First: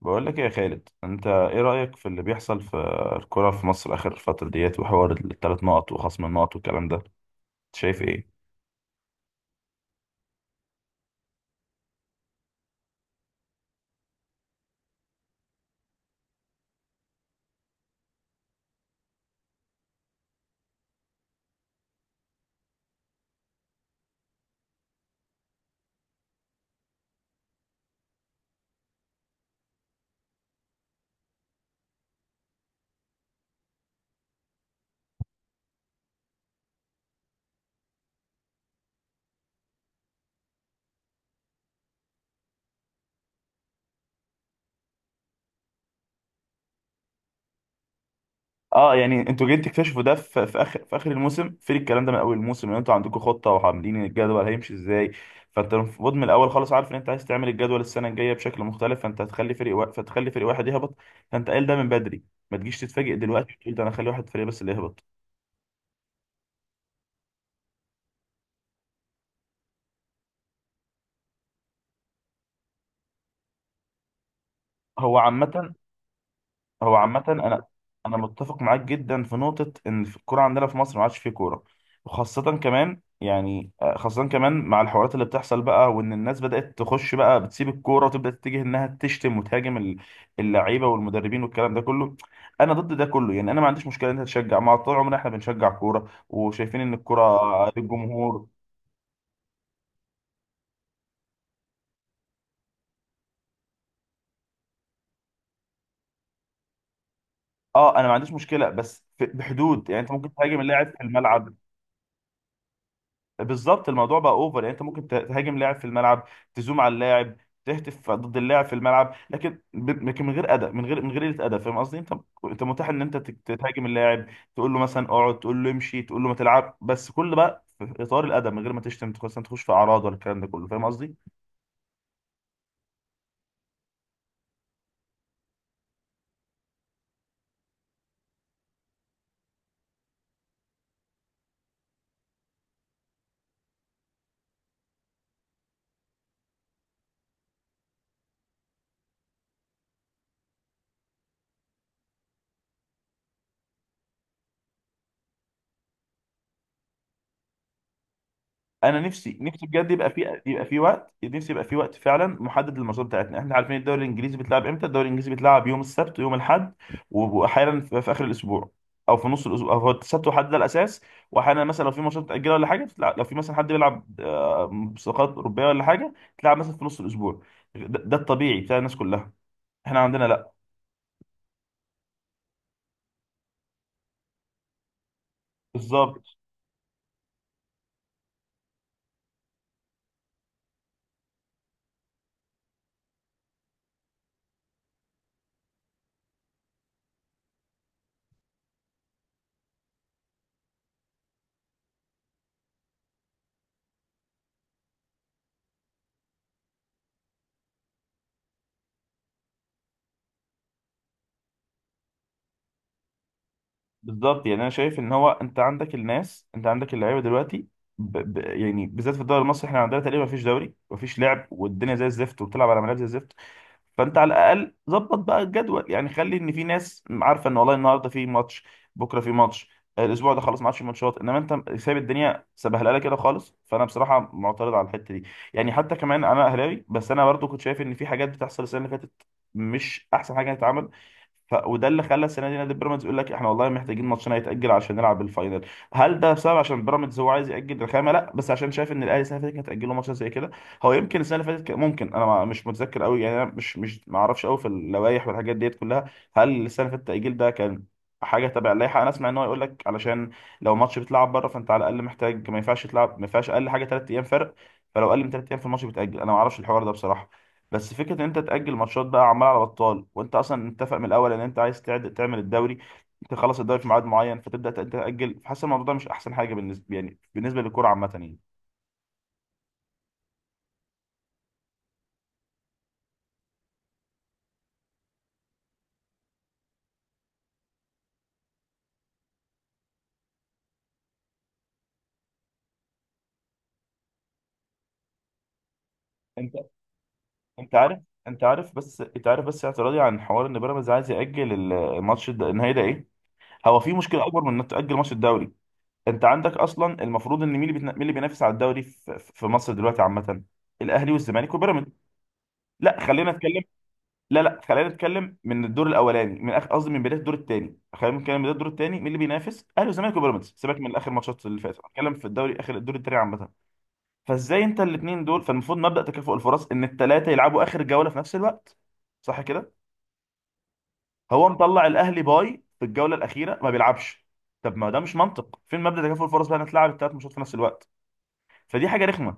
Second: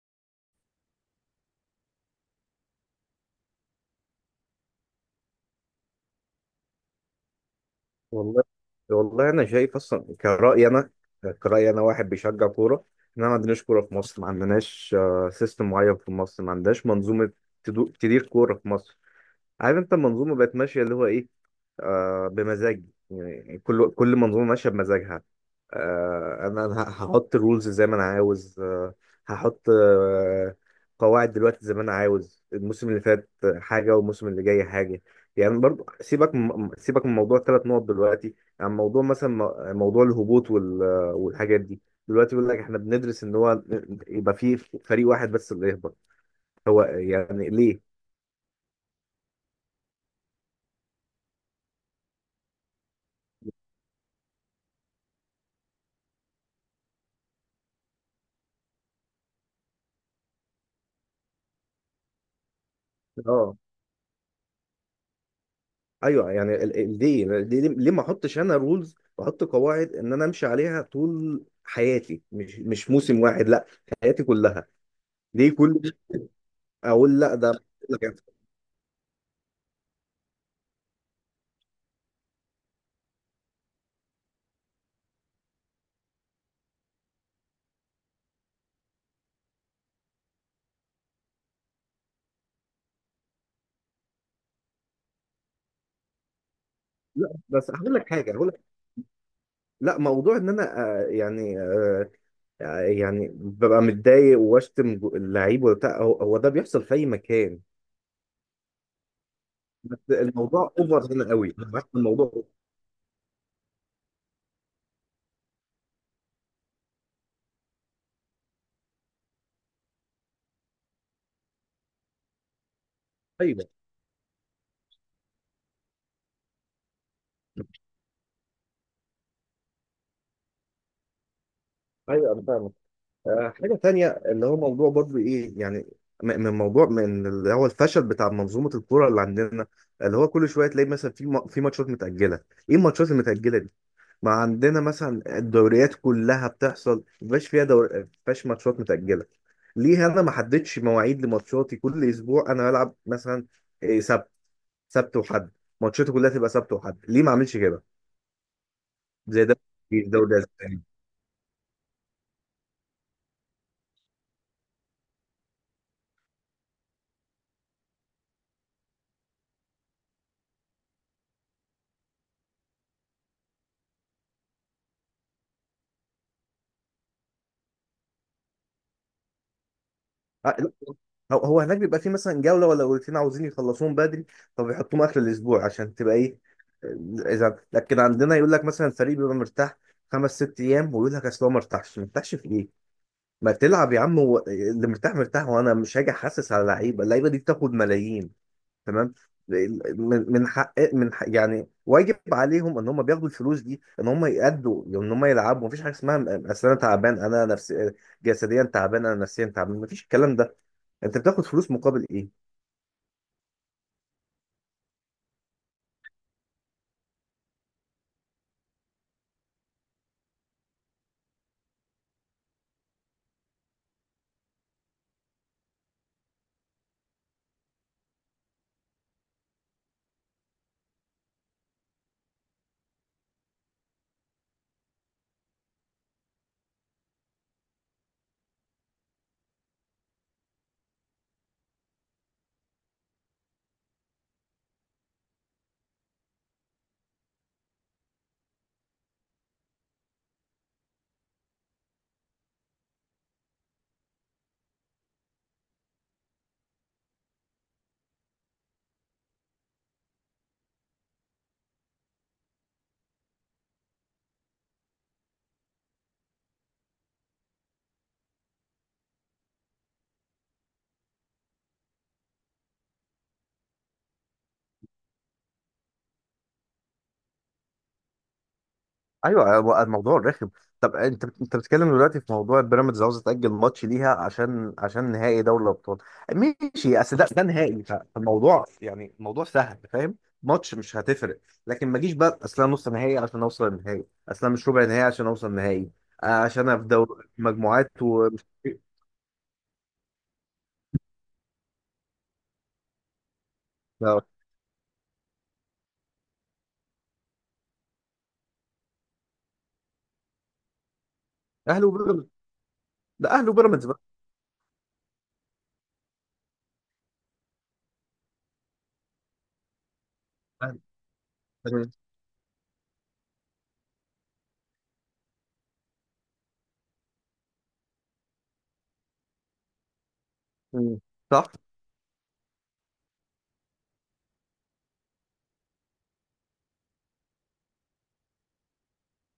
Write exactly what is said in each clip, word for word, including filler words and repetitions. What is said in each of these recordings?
بقول لك إيه يا خالد، انت ايه رأيك في اللي بيحصل في الكرة في مصر اخر الفترة ديت وحوار الثلاث نقط وخصم النقط والكلام ده؟ أنت شايف ايه؟ والله والله انا شايف اصلا كرأيي انا كرأيي انا واحد بيشجع كوره. ان انا ما عندناش كوره في مصر، ما عندناش سيستم معين في مصر، ما عندناش منظومه تدو- تدير كوره في مصر. عارف انت المنظومه بقت ماشيه اللي هو ايه؟ آه بمزاج. يعني كل كل منظومه ماشيه بمزاجها. آه انا أنا هحط رولز زي ما انا عاوز. آه هحط آه قواعد دلوقتي زي ما انا عاوز. الموسم اللي فات حاجه والموسم اللي جاي حاجه. يعني برضو سيبك من- سيبك من موضوع الثلاث نقط دلوقتي. عن موضوع مثلا م- موضوع الهبوط وال- والحاجات دي. دلوقتي بيقول لك احنا بندرس ان هو يبقى في فريق واحد بس اللي يهبط. هو يعني ليه؟ اه يعني انتوا جايين تكتشفوا ده في, في اخر في اخر الموسم. فين الكلام ده من اول الموسم ان انتوا عندكم خطة وعاملين الجدول هيمشي ازاي؟ فانت المفروض من الاول خالص عارف ان انت عايز تعمل الجدول السنة الجاية بشكل مختلف، فانت هتخلي فريق وا... فتخلي فريق واحد يهبط. فانت قايل ده من بدري، ما تجيش تتفاجئ اه. دلوقتي تقول ده انا اخلي واحد فريق بس اللي يهبط. ايوه يعني ال- ال- ليه ليه ليه ما احطش انا رولز واحط قواعد ان انا امشي عليها طول حياتي. مش مش موسم واحد، لا. حياتي كلها. هو ليه عامة كل هو اقول عامة لا أنا ده. أنا متفق معاك جدا في نقطة إن في الكورة عندنا في مصر ما عادش فيه كورة، وخاصة كمان يعني آه، خاصة كمان مع الحوارات اللي بتحصل بقى، وإن الناس بدأت تخش بقى بتسيب الكورة وتبدأ تتجه إنها تشتم وتهاجم ال- اللعيبة والمدربين والكلام ده كله. أنا ضد ده كله، يعني أنا ما عنديش مشكلة إن أنت تشجع، مع طول عمرنا إحنا بنشجع كورة وشايفين إن لا الكورة بس هقول لك حاجه. للجمهور. هقول لك لا، موضوع ان انا. آه، يعني آه، آه، يعني ببقى متضايق واشتم جو- اللعيب وبتاع. هو هو ده بيحصل في اي مكان. أه أنا ما عنديش مشكلة بس في- بحدود، بس يعني أنت ممكن تهاجم الموضوع اللاعب في اوفر هنا الملعب. قوي. الموضوع أوفر. بالظبط، الموضوع بقى اوفر، يعني انت ممكن ت- تهاجم لاعب في الملعب، تزوم على اللاعب، تهتف ضد اللاعب في الملعب، لكن ب- لكن من غير ادب، من غير من غير قله ادب، فاهم قصدي؟ انت انت متاح ان انت تك- ايوه. تهاجم اللاعب، تقول له مثلا اقعد، تقول له امشي، تقول له ما تلعب، بس كل بقى في اطار الادب من غير ما تشتم تخش تخش في اعراض ولا الكلام ده كله، فاهم قصدي؟ ايوه انا فاهم. آه، حاجة تانية اللي هو موضوع برضو إيه يعني. م- من موضوع من اللي هو الفشل بتاع منظومة الكورة اللي عندنا. اللي هو كل شوية تلاقي مثلا في م- في ماتشات متأجلة. إيه الماتشات المتأجلة دي؟ ما عندنا مثلا الدوريات كلها بتحصل مبقاش فيها دور، مبقاش ماتشات متأجلة. ليه أنا ما حددتش مواعيد لماتشاتي؟ كل أسبوع أنا بلعب مثلا إيه، سبت. سبت وحد. ماتشاتي كلها تبقى سبت وحد. ليه ما أعملش كده؟ انا نفسي زي ده نفسي بجد في يبقى الدوري في يبقى في الأسباني. وقت، نفسي يبقى في وقت فعلا محدد للماتشات بتاعتنا. احنا عارفين الدوري الانجليزي بيتلعب امتى، الدوري الانجليزي بيتلعب يوم السبت ويوم الاحد، واحيانا في في اخر الاسبوع او في نص الاسبوع، او هو السبت والاحد ده الاساس. واحيانا مثلا لو في ماتشات متاجله ولا حاجه بتلعب، لو في مثلا حد بيلعب آه، مسابقات اوروبيه ولا حاجه، تلعب مثلا في نص الاسبوع. ده, ده الطبيعي بتاع الناس كلها. احنا عندنا لا. آه، لا. هو هو هناك بيبقى فيه مثلا جولة ولا جولتين عاوزين يخلصوهم بدري. فبيحطوهم آخر الأسبوع عشان تبقى بالظبط إيه. آه، إذا لكن عندنا يقول لك مثلا فريق بيبقى مرتاح خمس ست أيام. ويقول لك أصل هو ما ارتاحش ما ارتاحش في إيه؟ ما تلعب يا عم. و... اللي مرتاح مرتاح وأنا مش هاجي أحسس على لعيبة اللعيبة دي بتاخد ملايين. تمام. من من حق من حق يعني واجب عليهم ان هم بياخدوا الفلوس دي، ان هم يأدوا، ان هم يلعبوا. مفيش حاجه اسمها م- اصل انا تعبان، انا نفسي جسديا تعبان، انا نفسيا تعبان. مفيش الكلام ده. انت بتاخد فلوس مقابل ايه؟ بالظبط، يعني انا شايف ان هو انت عندك الناس، انت عندك اللعيبه دلوقتي، ب... ب... يعني بالذات في الدوري المصري احنا عندنا تقريبا مفيش دوري مفيش لعب، والدنيا زي الزفت وبتلعب على ملاعب زي الزفت. فانت على الاقل ظبط بقى الجدول، يعني خلي ان في ناس عارفه ان والله النهارده في ماتش، بكره في ماتش، آه، الاسبوع ده خلاص ما عادش في ماتشات. انما انت سايب الدنيا سبهلله كده خالص، فانا بصراحه معترض على الحته دي. يعني حتى كمان انا اهلاوي، بس انا برضو كنت شايف ان في حاجات بتحصل السنه اللي فاتت مش احسن حاجه تتعمل. ف... وده اللي خلى السنه دي نادي بيراميدز يقول لك احنا والله محتاجين ماتشنا يتاجل عشان نلعب الفاينل. هل ده بسبب عشان بيراميدز هو عايز ياجل الخامه؟ لا، بس عشان شايف ان الاهلي السنه اللي فاتت كانت هتاجله ماتش زي كده. هو يمكن السنه اللي فاتت كان- ممكن انا ما- مش متذكر قوي، يعني انا مش مش ما اعرفش قوي في اللوائح والحاجات ديت كلها. هل السنه اللي فاتت التاجيل ده كان حاجه تبع اللائحه؟ انا اسمع ان هو يقول لك علشان لو ماتش بيتلعب بره فانت على الاقل محتاج، ما ينفعش تلعب، ما ينفعش اقل حاجه ثلاث ايام فرق، فلو اقل من ثلاث ايام في الماتش بتاجل. انا ما اعرفش الحوار ده بصراحه، بس فكره ان انت تاجل ماتشات بقى عمال على بطال وانت اصلا متفق من الاول ان انت عايز تعد تعمل الدوري، تخلص الدوري في ميعاد معين، فتبدا تأ- تاجل، فحاسس الموضوع ده مش احسن حاجه بالنسبه، يعني بالنسبه للكوره عامه يعني. ايوه، هو الموضوع رخم. طب انت انت بتتكلم دلوقتي في موضوع بيراميدز عاوز تاجل ماتش ليها عشان عشان نهائي دوري الابطال. ماشي. اصل ده ده نهائي. فالموضوع يعني الموضوع سهل فاهم. ماتش مش هتفرق. لكن ما جيش بقى اصل انا نص نهائي عشان اوصل النهائي، اصل انا مش ربع نهائي عشان اوصل نهائي. آه، انت عشان انا في دوري انت مجموعات عارف انت ومش. عارف بس انت عارف بس اعتراضي عن حوار ان بيراميدز عايز ياجل ال- الماتش الد- النهائي ده ايه. هو في لا، مشكله اكبر من انك تاجل ماتش الدوري. انت عندك اصلا، المفروض ان مين اللي بيتنا- مين اللي بينافس على الدوري في في مصر دلوقتي عامه؟ الاهلي والزمالك اهلي وبيراميدز. وبيراميدز. لا ده خلينا اهلي نتكلم. وبيراميدز بقى. لا لا خلينا نتكلم من الدور الاولاني، من اخر قصدي من بدايه الدور الثاني، خلينا نتكلم من بدايه الدور الثاني مين اللي بينافس؟ اهلي وزمالك وبيراميدز. سيبك أهلي. من اخر ماتشات اللي فاتت، تمام. هتكلم في الدوري اخر الدور الثاني عامه. فازاي انت الاثنين دول؟ فالمفروض مبدا تكافؤ الفرص ان الثلاثه يلعبوا اخر جوله في نفس الوقت، صح كده؟ مم. صح. هو مطلع الاهلي باي في الجوله الاخيره ما بيلعبش. طب ما ده مش منطق، فين مبدا تكافؤ الفرص بقى، إنك تلعب الثلاث ماتشات في نفس الوقت. فدي حاجه رخمه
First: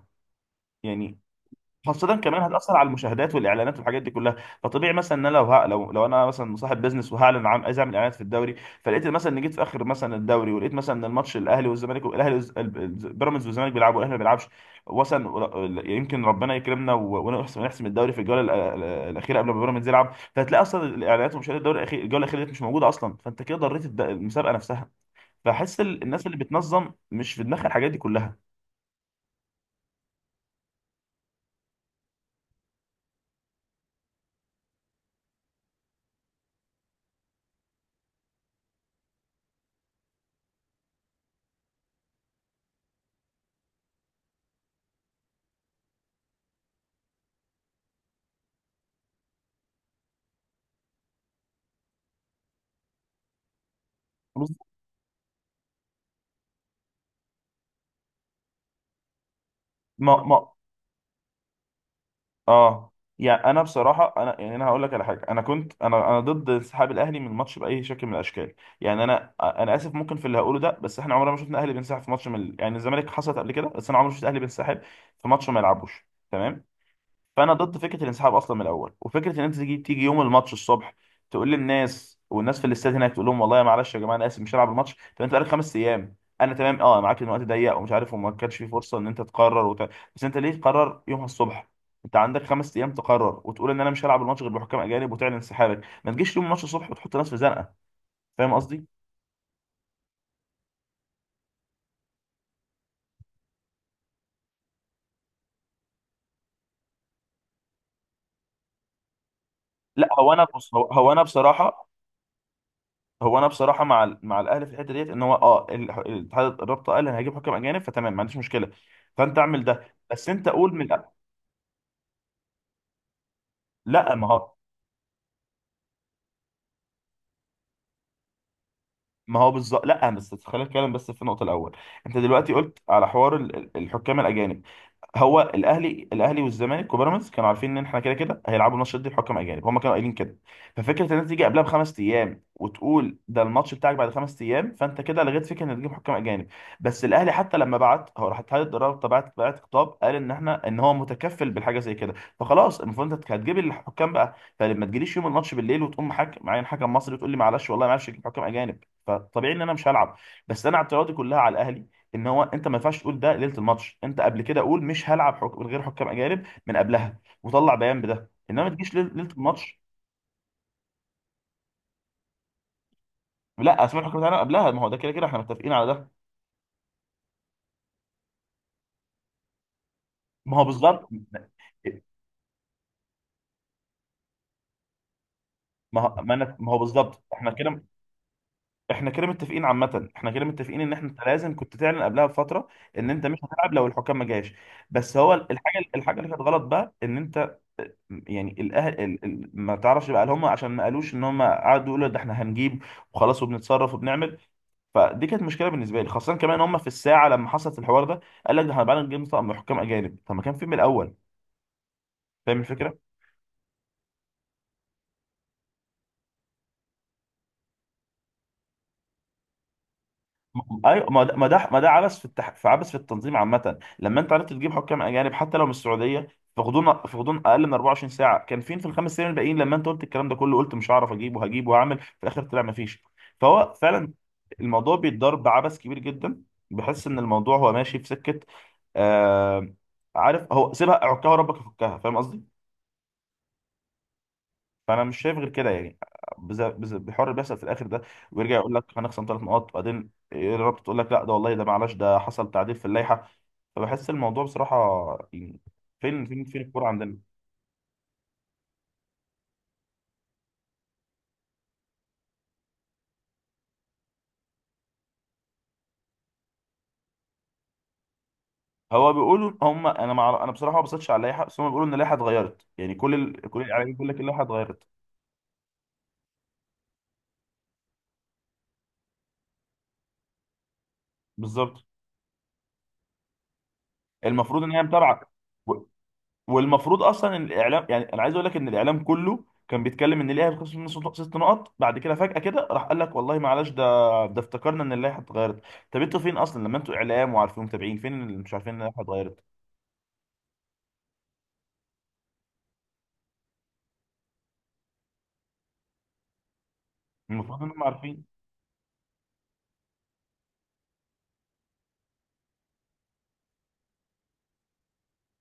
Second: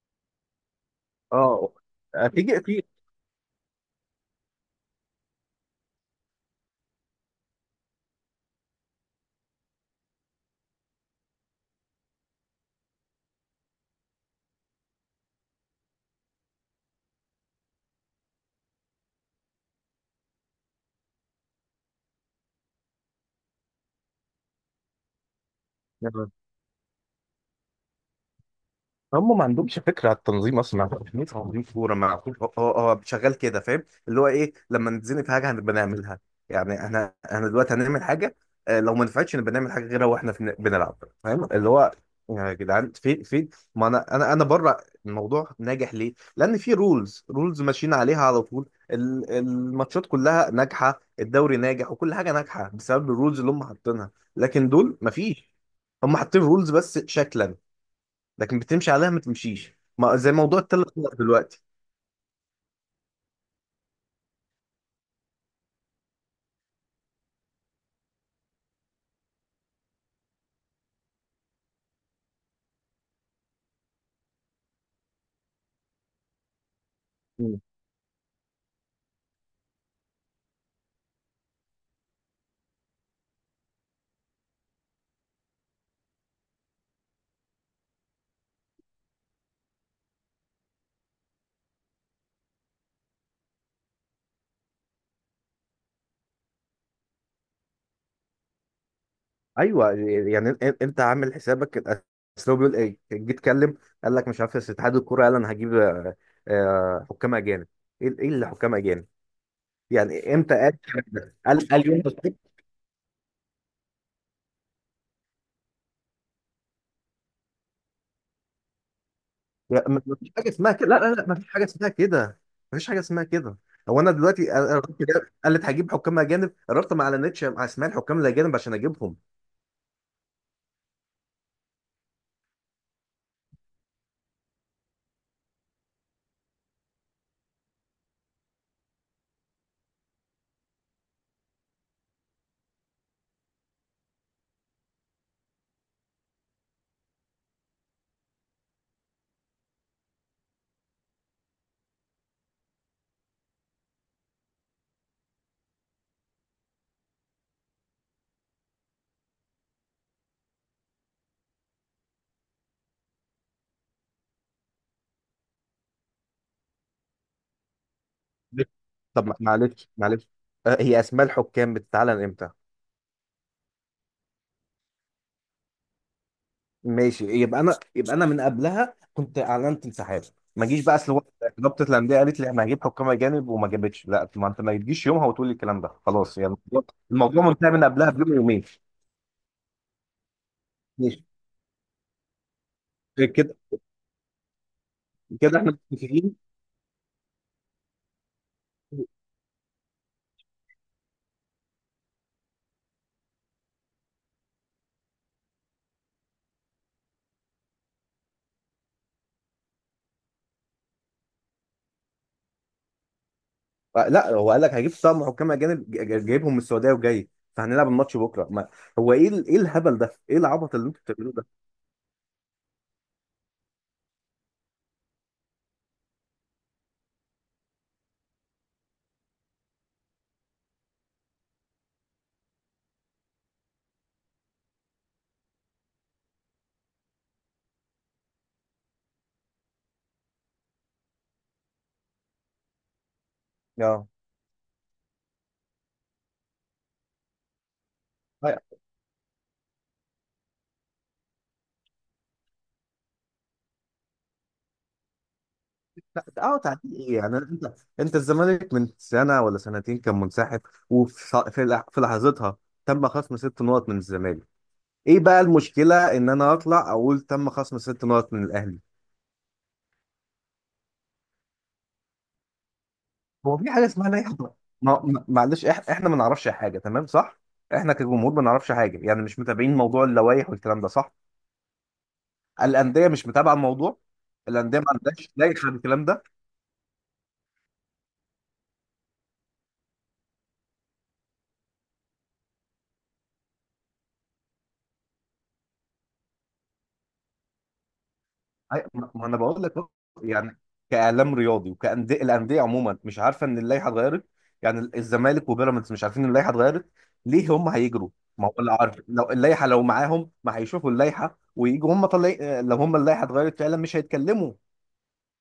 يعني، اه. خاصة كمان هتيجي هتأثر اكيد. على المشاهدات والإعلانات والحاجات دي كلها. فطبيعي مثلا إن أنا لو ه... لو لو أنا مثلا صاحب بيزنس وهعلن عن عايز أعمل إعلانات في الدوري، فلقيت مثلا إن جيت في آخر مثلا الدوري، ولقيت مثلا إن الماتش الأهلي والزمالك، الأهلي والز- ال- ال- بيراميدز والزمالك بيلعبوا والأهلي ما بيلعبش، مثلا ول- يمكن ربنا يكرمنا و- ونحسم نحسم الدوري في الجولة ال- ال- الأخيرة قبل ما بيراميدز يلعب، فهتلاقي أصلا الإعلانات ومشاهدات الدوري الأخير الجولة الأخيرة دي مش موجودة أصلا، فأنت كده ضريت الد- المسابقة نفسها، فحس ال- الناس اللي بتنظم مش في دماغها الحاجات دي كلها. هم ما عندهمش فكره على التنظيم اصلا، ما عندهمش فكرة تنظيم كوره، ما عندهمش. هو هو شغال كده. فاهم اللي هو ايه؟ لما نتزنق في حاجه هنبقى نعملها. يعني احنا احنا دلوقتي هنعمل حاجه. آه، لو ما نفعتش نبقى نعمل حاجه غيرها واحنا في- بنلعب. فاهم اللي هو يا جدعان؟ فين فين؟ ما انا انا انا بره. الموضوع ناجح ليه؟ لان في رولز رولز ماشيين عليها على طول. ال- الماتشات كلها ناجحه، الدوري ناجح، وكل حاجه ناجحه بسبب الرولز اللي هم حاطينها. لكن دول مفيش. هم حاطين رولز بس شكلا، لكن بتمشي عليها ما تمشيش. ما ما زي ما موضوع الثلاث نقط دلوقتي. اه يعني انا بصراحه، انا يعني انا هقول لك على حاجه، انا كنت انا انا ضد انسحاب الاهلي من الماتش باي شكل من الاشكال. يعني انا انا اسف ممكن في اللي هقوله ده، بس احنا عمرنا ما شفنا الاهلي بينسحب في ماتش من ال- يعني الزمالك حصلت قبل كده، بس انا عمري ما شفت الاهلي بينسحب في ماتش ما يلعبوش. تمام. فانا مم. ضد فكره الانسحاب اصلا من الاول، وفكره ان انت تيجي تيجي يوم الماتش الصبح تقول للناس، والناس في الاستاد هناك تقول لهم والله يا معلش يا جماعه انا اسف مش هلعب الماتش. طب انت بقالك خمس ايام. انا تمام اه معاك ان الوقت ضيق ومش عارف، وما كانش في فرصه ان انت تقرر وت... بس انت ليه تقرر يومها الصبح؟ انت عندك خمس ايام تقرر وتقول ان انا مش هلعب الماتش غير بحكام اجانب وتعلن انسحابك. ما تجيش يوم الماتش الصبح وتحط ناس في زنقه، فاهم قصدي؟ ايوه يعني إن- انت عامل حسابك ال-. اصل هو بيقول ايه جيت اتكلم؟ قال لك مش عارف، بس اتحاد الكوره قال انا هجيب آه، آه، حكام اجانب. ايه؟ إيه اللي حكام اجانب؟ لا هو يعني انا امتى قال بص، هو الكلام هو انا ده؟ قال قال بصراحه، يوم الخميس؟ هو انا بصراحه مع ال- مع الاهلي في الحته ديت ان هو اه ال- الاتحاد الرابطه قال انا هجيب حكم اجانب، فتمام ما عنديش مشكله. فانت اعمل لا، ده ما ما بس فيش انت حاجه اسمها قول من كده. لا الأ- لا لا. ما فيش حاجه اسمها كده. ما فيش حاجه اسمها كده. هو انا لا ما دلوقتي، هو، أنا- أنا رحت، جاب- قالت هجيب حكام اجانب، قررت ما اعلنتش مع اسماء الحكام الاجانب عشان اجيبهم. ما هو بالظبط. لا بس خلينا نتكلم بس في النقطه الاول. انت دلوقتي قلت على حوار ال- ال- الحكام الاجانب، هو الاهلي الاهلي والزمالك وبيراميدز كانوا عارفين ان احنا كده كده هيلعبوا الماتش ده بحكام اجانب، هم كانوا قايلين كده. ففكره ان انت تيجي قبلها بخمس ايام وتقول ده الماتش بتاعك بعد خمس ايام، فانت كده لغيت فكره ان تجيب حكام اجانب. بس الاهلي حتى لما بعت، هو راح اتحاد الرابطه بعت بعت خطاب، قال ان احنا ان هو متكفل بالحاجه زي كده. فخلاص المفروض انت هتجيب الحكام بقى، فلما تجيليش يوم الماتش بالليل وتقوم حاكم معين حكم مصري وتقول لي معلش والله معلش اجيب حكام اجانب، فطبيعي ان انا مش هلعب. بس انا اعتراضي كلها على الاهلي ان هو انت ما ينفعش تقول ده ليله الماتش. انت قبل كده قول مش هلعب حك... من غير حكام اجانب من قبلها، وطلع بيان بده، انما ما تجيش ليل- طب ليله ما- الماتش. معلش معلش. آه، هي اسماء الحكام بتتعلن امتى؟ لا اسمع الحكام بتاعنا قبلها، ما هو ده كده كده احنا متفقين على ده. ماشي. يبقى انا، يبقى انا من قبلها كنت اعلنت انسحاب. ما هو ما جيش بقى بالظبط. اصل هو رابطه الانديه قالت لي انا هجيب حكام اجانب وما جابتش. لا، ما انت ما تجيش يومها وتقول لي الكلام ده ما هو ما, خلاص. يعني أنا... ما هو الموضوع، بالظبط الموضوع احنا منتهي كده، من قبلها بيوم يومين. احنا كده متفقين عامه، احنا كده متفقين ان احنا ماشي انت لازم كنت تعلن قبلها بفتره ان انت مش كده، هتلعب لو الحكام ما جاش. بس هو كده احنا الحاجه الحاجه اللي متفقين. كانت غلط بقى ان انت، يعني الاهل ال- ال- ما تعرفش بقى هل هم عشان ما قالوش، ان هم قعدوا يقولوا ده احنا هنجيب وخلاص وبنتصرف وبنعمل. فدي كانت مشكله بالنسبه لي، خاصه كمان هم في الساعه لما حصلت الحوار ده قال لك ده احنا بقى نجيب طقم حكام اجانب، طب ما كان في من الاول، فاهم الفكره؟ آه، لا هو قال لك هجيب طقم حكام اجانب. ج- ج- جايبهم من السعوديه وجاي. فهنلعب الماتش بكره. ما هو ايه ال- ايه الهبل ده؟ ايه العبط م- اللي انتوا ايوه ما بتعملوه ده ما ده؟ ده ما ده عبث في التح... في عبث في التنظيم عامه. لما انت عرفت تجيب حكام اجانب حتى لو من السعوديه في غضون في غضون اقل من اربعة وعشرين ساعه، كان فين في الخمس سنين الباقيين لما انت قلت الكلام ده كله؟ قلت مش هعرف اجيب وهجيب وهعمل، في الاخر طلع ما فيش. فهو فعلا الموضوع بيتضرب بعبث كبير جدا. بحس ان الموضوع هو ماشي في سكه، آه... عارف، هو سيبها عكها وربك يفكها، فاهم قصدي؟ اه. فانا مش شايف غير كده يعني، بز- بز- بحوار اللي بيحصل في الاخر ده. ويرجع يقول لك هنخصم ثلاث نقاط، بعدين رابط تقول لك لا ده والله ده معلش ده حصل تعديل في اللائحه. فبحس الموضوع بصراحه يعني، لا. فين فين اه. فين الكوره تعديل ايه عندنا؟ يعني انت؟ انت الزمالك من سنه ولا سنتين كان منسحب. وفي ص- في لح- في لحظتها تم خصم ست نقط من الزمالك. ايه بقى المشكله ان انا اطلع اقول تم خصم ست نقط من الاهلي؟ هو بيقولوا هم، انا مع... انا بصراحه ما بصيتش على اللائحه، بس هم بيقولوا ان اللائحه اتغيرت، يعني كل ال... هو كل في حاجه الاعلاميين بيقول اسمها لا لك اللائحه يحضر. اتغيرت. ما ما- معلش إح- احنا ما نعرفش حاجه، تمام، صح. احنا كجمهور ما نعرفش حاجه، يعني مش متابعين موضوع اللوائح والكلام ده، صح. بالظبط الانديه مش متابعه الموضوع. المفروض ان الانديه هي ما متابعه، عندهاش لائحه بالكلام ده. والمفروض اصلا ان الاعلام، يعني انا عايز اقول لك ان الاعلام كله كان بيتكلم ان الاهلي هيتخصم منه ست ست نقط، بعد كده فجأة كده راح قال لك والله معلش ده، ده افتكرنا ان اللائحه اتغيرت. طب انتوا فين اصلا لما انتوا اعلام وعارفين متابعين، فين اللي مش عارفين ان أي- اللائحه ما ما انا اتغيرت؟ بقول لك أهو. يعني كاعلام رياضي وكانديه، الانديه عموما مش عارفه ان اللائحه اتغيرت. يعني ال- الزمالك وبيراميدز مش عارفين ان اللائحه اتغيرت. ليه المفروض هم انهم هيجروا؟ عارفين. ما هو اللي عارف لو اللائحه لو معاهم ما هيشوفوا اللائحه ويجوا هم طلع. لو هم اللائحه اتغيرت فعلا مش هيتكلموا.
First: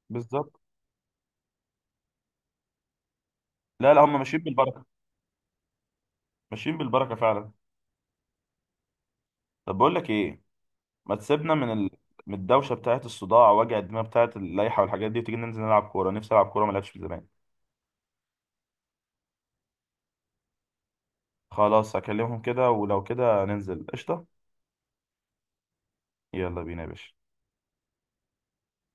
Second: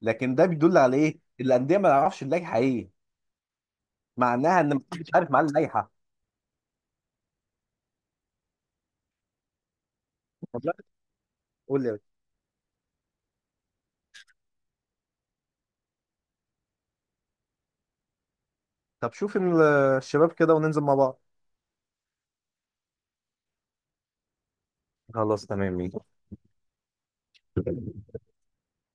لكن ده بالظبط. بيدل على ايه؟ الانديه ما تعرفش اللائحه ايه. لا لا، هم ماشيين معناها ان بالبركه، مش عارف معاه اللائحه. ماشيين بالبركه فعلا. طب بقول لك ايه، والله. ما تسيبنا من قول لي ال... يا باشا. من الدوشه بتاعت الصداع وجع الدماغ بتاعت اللائحه والحاجات دي، وتيجي ننزل نلعب كوره، نفسي العب كوره ما لعبتش من زمان. طب شوف ال-. الشباب كده وننزل مع بعض. خلاص هكلمهم كده ولو كده ننزل قشطه. خلاص تمام ماشي. يلا بينا يا باشا.